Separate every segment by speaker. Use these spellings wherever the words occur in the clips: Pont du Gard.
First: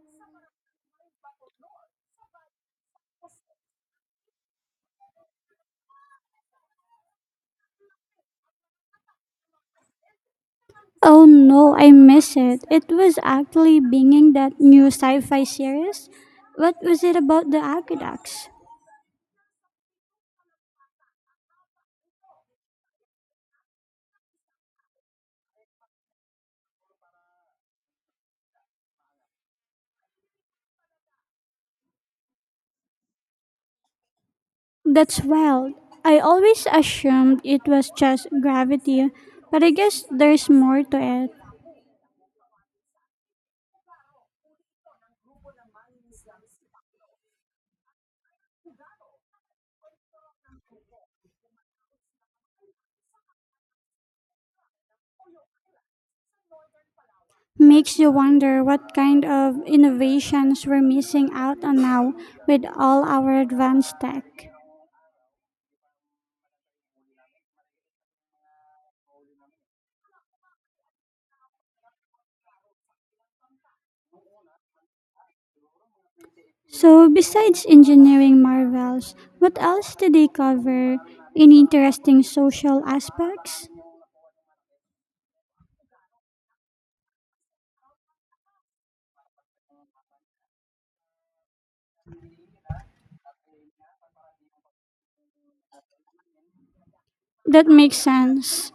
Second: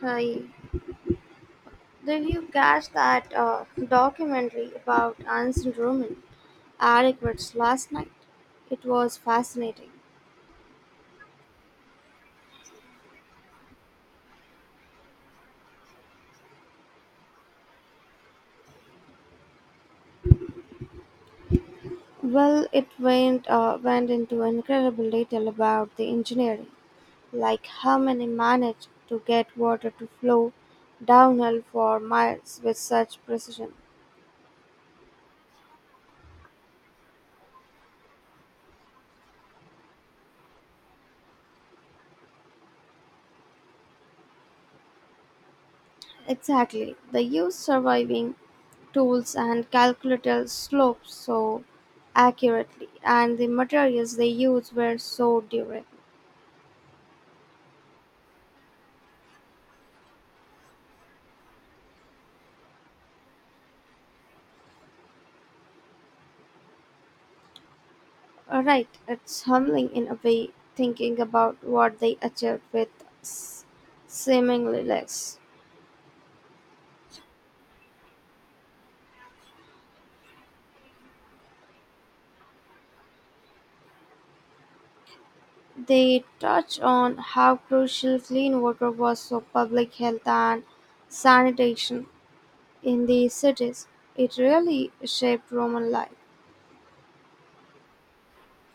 Speaker 1: Hi. Did you catch that documentary about ancient Roman adequates last night? It was fascinating.
Speaker 2: Oh no, I miss it. It was actually binging that new sci-fi series. What was it about the aqueducts?
Speaker 1: Well, it went into incredible detail about the engineering, like how many managed to get water to flow downhill for miles with such precision.
Speaker 2: That's wild. I always assumed it was just gravity, but I guess there's more to it.
Speaker 1: Exactly. They use surviving tools and calculated slopes so accurately, and the materials they used were so durable.
Speaker 2: Makes you wonder what kind of innovations we're missing out on now with all our advanced tech.
Speaker 1: All right, it's humbling in a way thinking about what they achieved with s- seemingly less.
Speaker 2: So, besides engineering marvels, what else do they cover? Any interesting social aspects?
Speaker 1: They touch on how crucial clean water was for public health and sanitation in the cities. It really shaped Roman life.
Speaker 2: That makes sense.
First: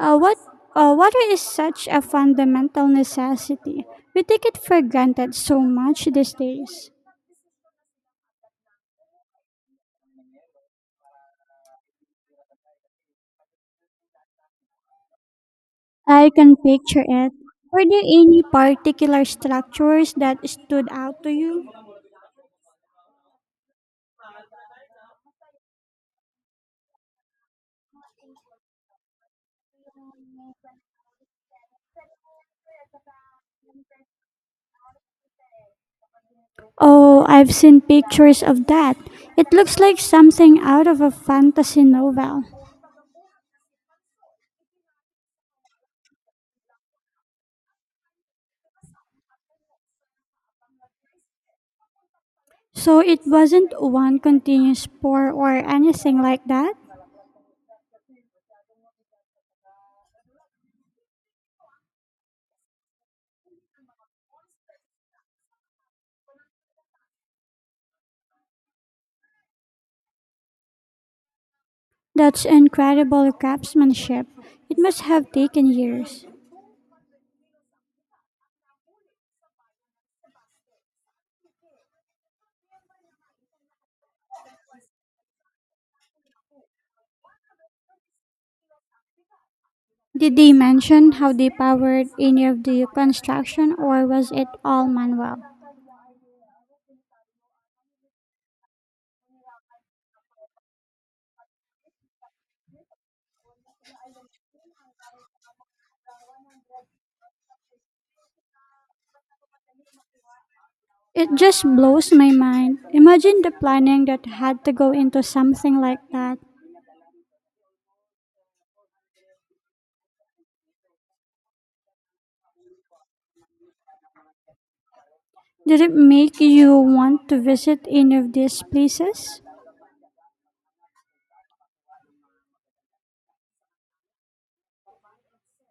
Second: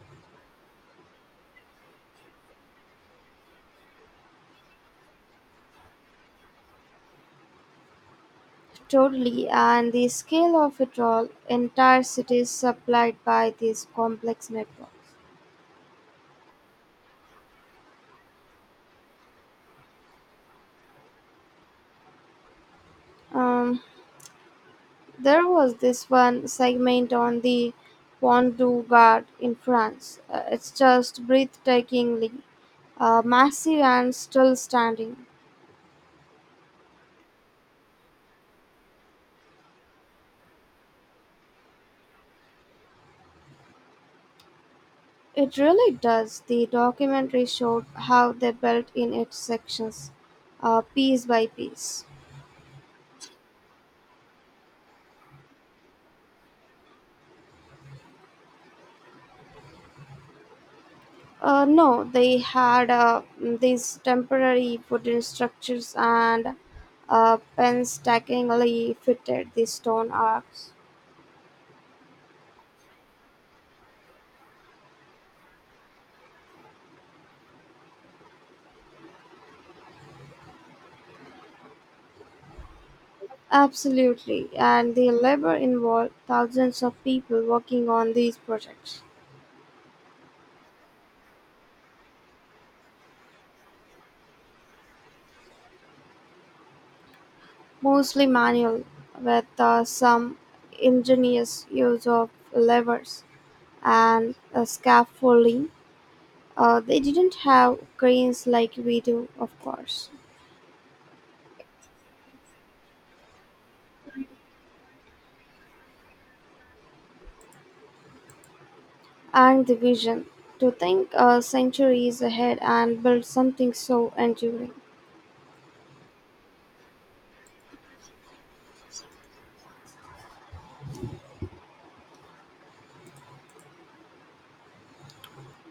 Speaker 2: What Water is such a fundamental necessity. We take it for granted so much these days.
Speaker 1: Totally, and the scale of it all, entire cities supplied by these complex networks.
Speaker 2: I can picture it. Were there any particular structures that stood out to you?
Speaker 1: Um, there was this one segment on the Pont du Gard in France. It's just breathtakingly massive and still standing.
Speaker 2: Oh, I've seen pictures of that. It looks like something out of a fantasy novel.
Speaker 1: It really does. The documentary showed how they built in its sections, piece by piece.
Speaker 2: So it wasn't one continuous pour or anything like that?
Speaker 1: No, they had these temporary wooden structures and painstakingly fitted the stone arcs.
Speaker 2: That's incredible craftsmanship. It must have taken years.
Speaker 1: Absolutely, and the labor involved thousands of people working on these projects,
Speaker 2: Did they mention how they powered any of the construction or was it all manual?
Speaker 1: mostly manual, with some ingenious use of levers and scaffolding. They didn't have cranes like we do, of course.
Speaker 2: It just blows my mind. Imagine the planning that had to go into something like that.
Speaker 1: And the vision to think centuries ahead and build something so enduring.
Speaker 2: Did it make you want to visit any of these places?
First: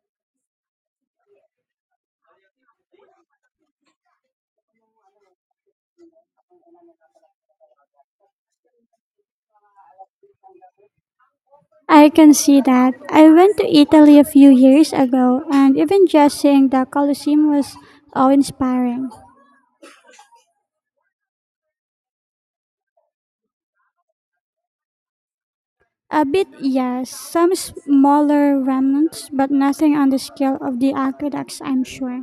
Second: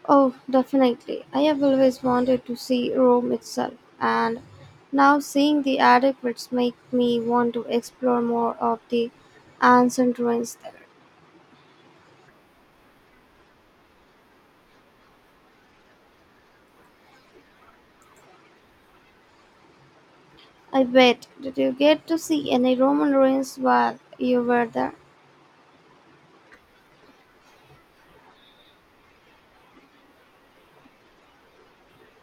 Speaker 1: Oh, definitely. I have always wanted to see Rome itself, and now seeing the adequates make me want to explore more of the ancient ruins there.
Speaker 2: I can see that. I went to Italy a few years ago, and even just seeing the Colosseum was awe inspiring.
Speaker 1: I bet. Did you get to see any Roman ruins while you were there?
Speaker 2: A bit, yes, some smaller remnants, but nothing on the scale of the aqueducts, I'm sure.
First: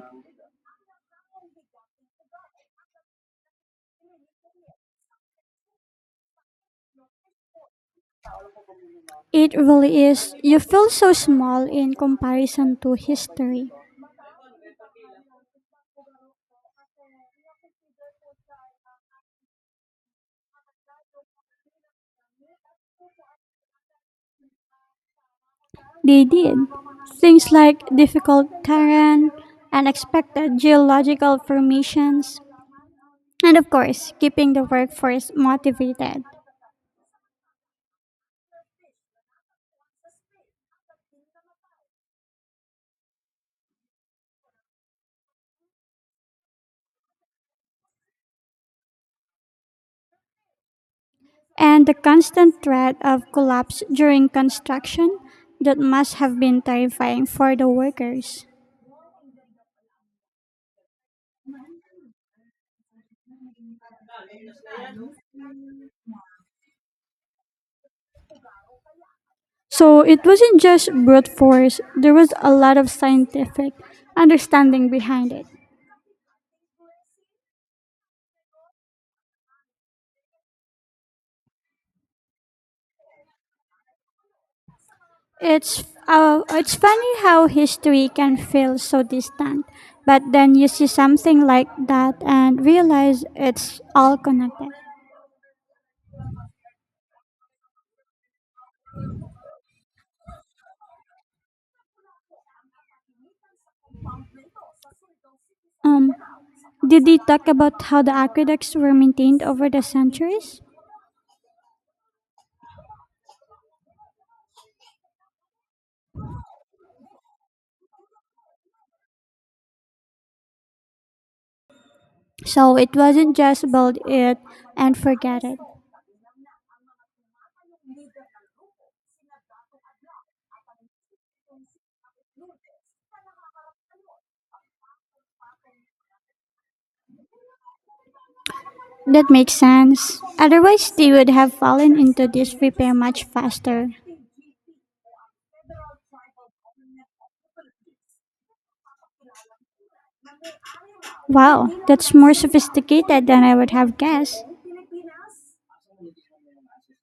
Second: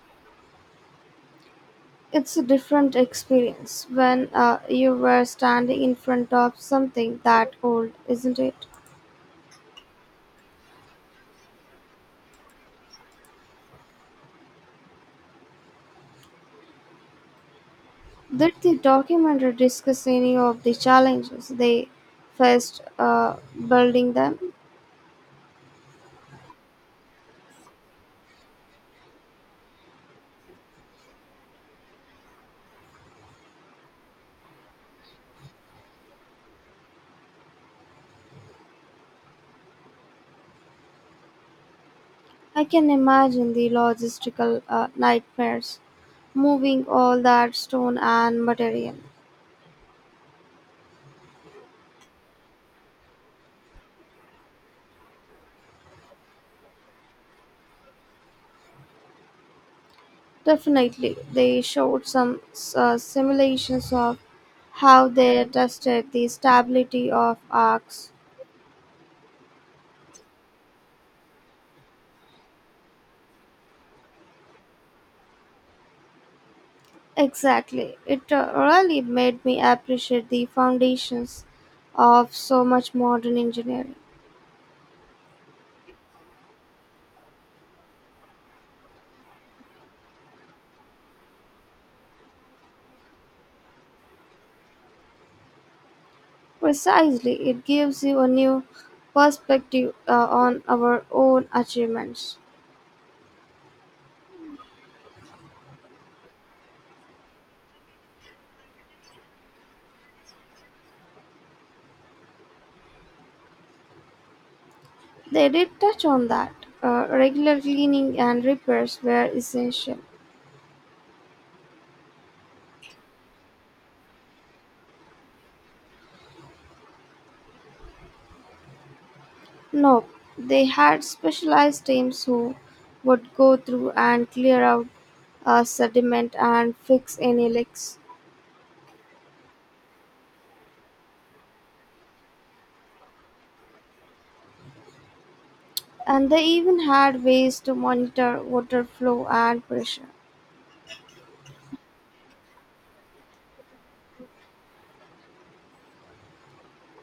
Speaker 1: It's a different experience when you were standing in front of something that old, isn't it?
Speaker 2: It really is. You feel so small in comparison to history.
Speaker 1: Did the documentary discuss any of the challenges they faced building them?
Speaker 2: They did. Things like difficult terrain, unexpected geological formations, and of course, keeping the workforce motivated.
Speaker 1: I can imagine the logistical nightmares, moving all that stone and material.
Speaker 2: And the constant threat of collapse during construction, that must have been terrifying for the workers.
Speaker 1: Definitely, they showed some simulations of how they tested the stability of arcs.
Speaker 2: So it wasn't just brute force, there was a lot of scientific understanding behind it.
Speaker 1: Exactly, it really made me appreciate the foundations of so much modern engineering.
Speaker 2: It's funny how history can feel so distant, but then you see something like that and realize it's all connected.
Speaker 1: Precisely, it gives you a new perspective on our own achievements.
Speaker 2: Um, did they talk about how the aqueducts were maintained over the centuries?
Speaker 1: They did touch on that. Regular cleaning and repairs were essential.
Speaker 2: So it wasn't just build it and forget it.
Speaker 1: No, they had specialized teams who would go through and clear out sediment and fix any leaks.
Speaker 2: That makes sense. Otherwise, they would have fallen into disrepair much faster.
Speaker 1: And they even had ways to monitor water flow and pressure.
Speaker 2: Wow, that's more sophisticated than I would have guessed.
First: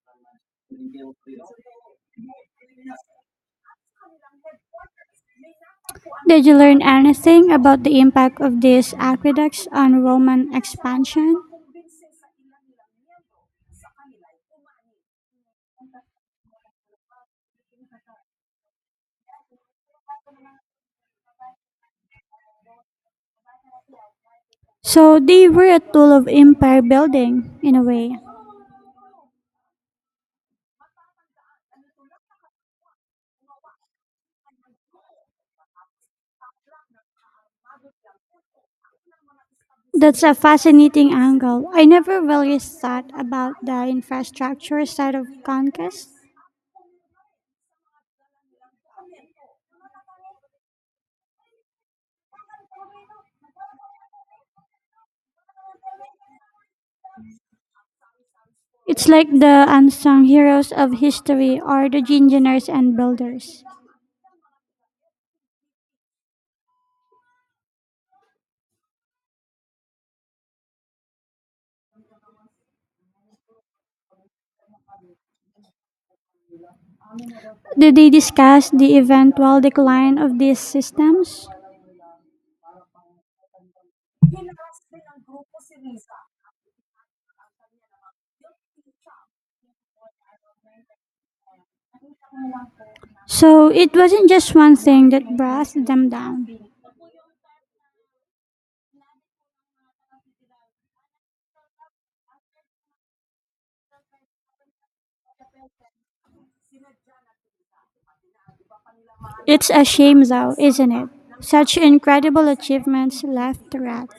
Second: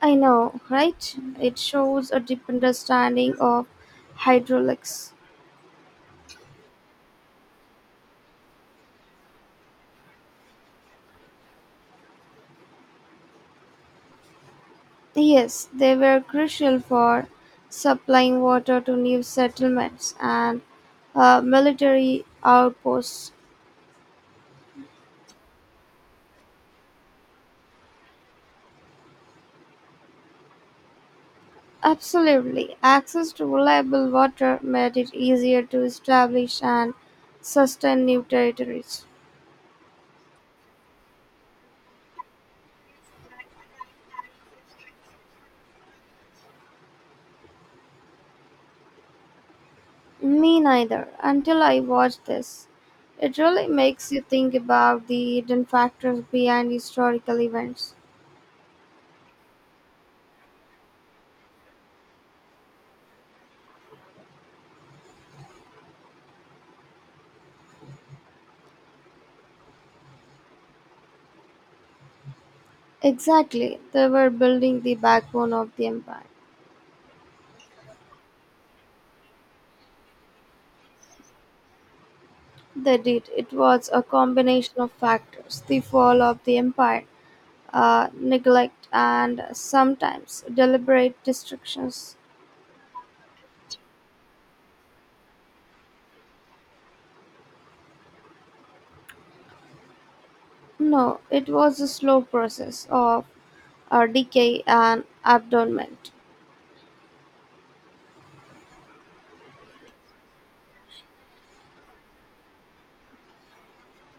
Speaker 1: I know, right? It shows a deep understanding of hydraulics.
Speaker 2: Did you learn anything about the impact of these aqueducts on Roman expansion?
Speaker 1: Yes, they were crucial for supplying water to new settlements and military outposts.
Speaker 2: So they were a tool of empire building, in a way.
Speaker 1: Absolutely, access to reliable water made it easier to establish and sustain new territories.
Speaker 2: That's a fascinating angle. I never really thought about the infrastructure side of conquest.
Speaker 1: Me neither, until I watched this. It really makes you think about the hidden factors behind historical events.
Speaker 2: It's like the unsung heroes of history or the engineers and builders.
Speaker 1: Exactly, they were building the backbone of the empire.
Speaker 2: Did they discuss the eventual decline of these systems?
Speaker 1: They did. It was a combination of factors the fall of the empire, neglect, and sometimes deliberate destructions.
Speaker 2: So it wasn't just one thing that brought them down.
Speaker 1: No, it was a slow process of decay and abandonment.
Speaker 2: It's a shame, though, isn't it? Such incredible achievements left to rot.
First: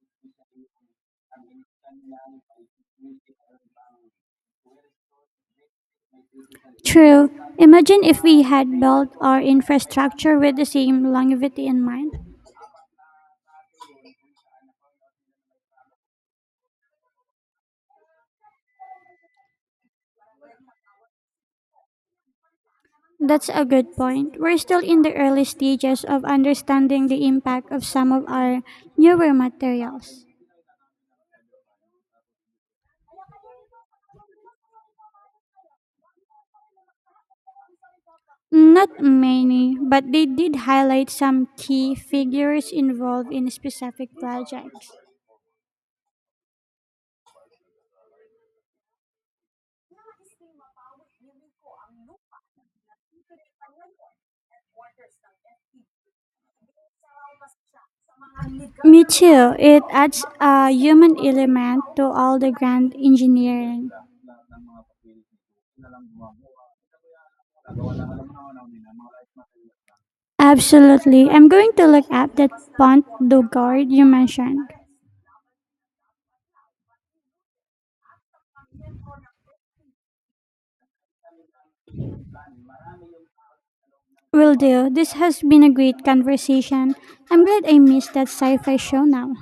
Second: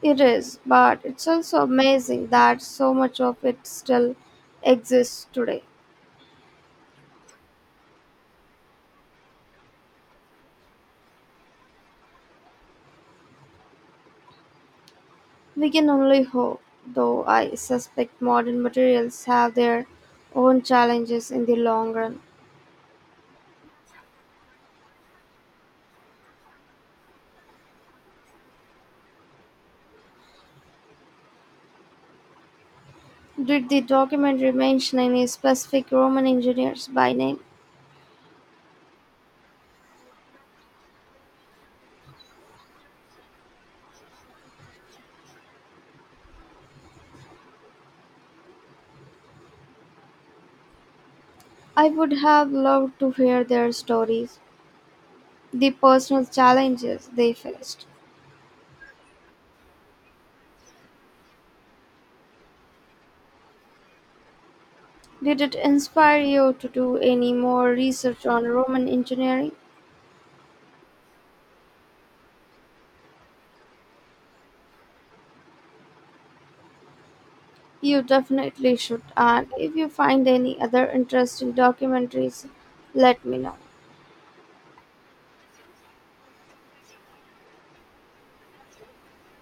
Speaker 1: It is, but it's also amazing that so much of it still exists today.
Speaker 2: True. Imagine if we had built our infrastructure with the same longevity in mind.
Speaker 1: We can only hope, though I suspect modern materials have their own challenges in the long run.
Speaker 2: That's a good point. We're still in the early stages of understanding the impact of some of our newer materials.
Speaker 1: Did the documentary mention any specific Roman engineers by name?
Speaker 2: Not many, but they did highlight some key figures involved in specific projects.
Speaker 1: I would have loved to hear their stories, the personal challenges they faced.
Speaker 2: Me too. It adds a human element to all the grand engineering.
Speaker 1: Did it inspire you to do any more research on Roman engineering?
Speaker 2: Absolutely. I'm going to look up that Pont du Gard you mentioned.
Speaker 1: You definitely should, and if you find any other interesting documentaries, let me know.
Speaker 2: Will do. This has been a great conversation. I'm glad I missed that sci fi show now.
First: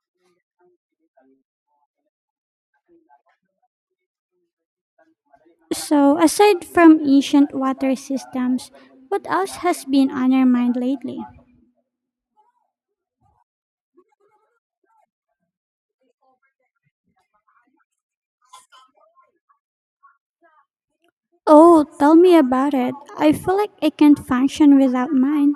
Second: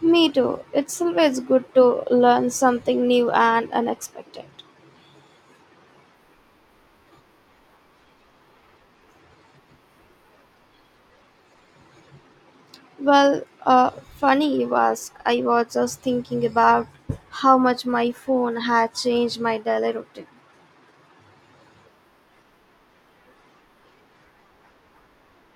Speaker 1: Me too. It's always good to learn something new and unexpected.
Speaker 2: So, aside from ancient water systems, what else has been on your mind lately?
Speaker 1: Well, funny you ask. I was just thinking about how much my phone had changed my daily routine.
Speaker 2: Oh, tell me about it. I feel like I can't function without mine.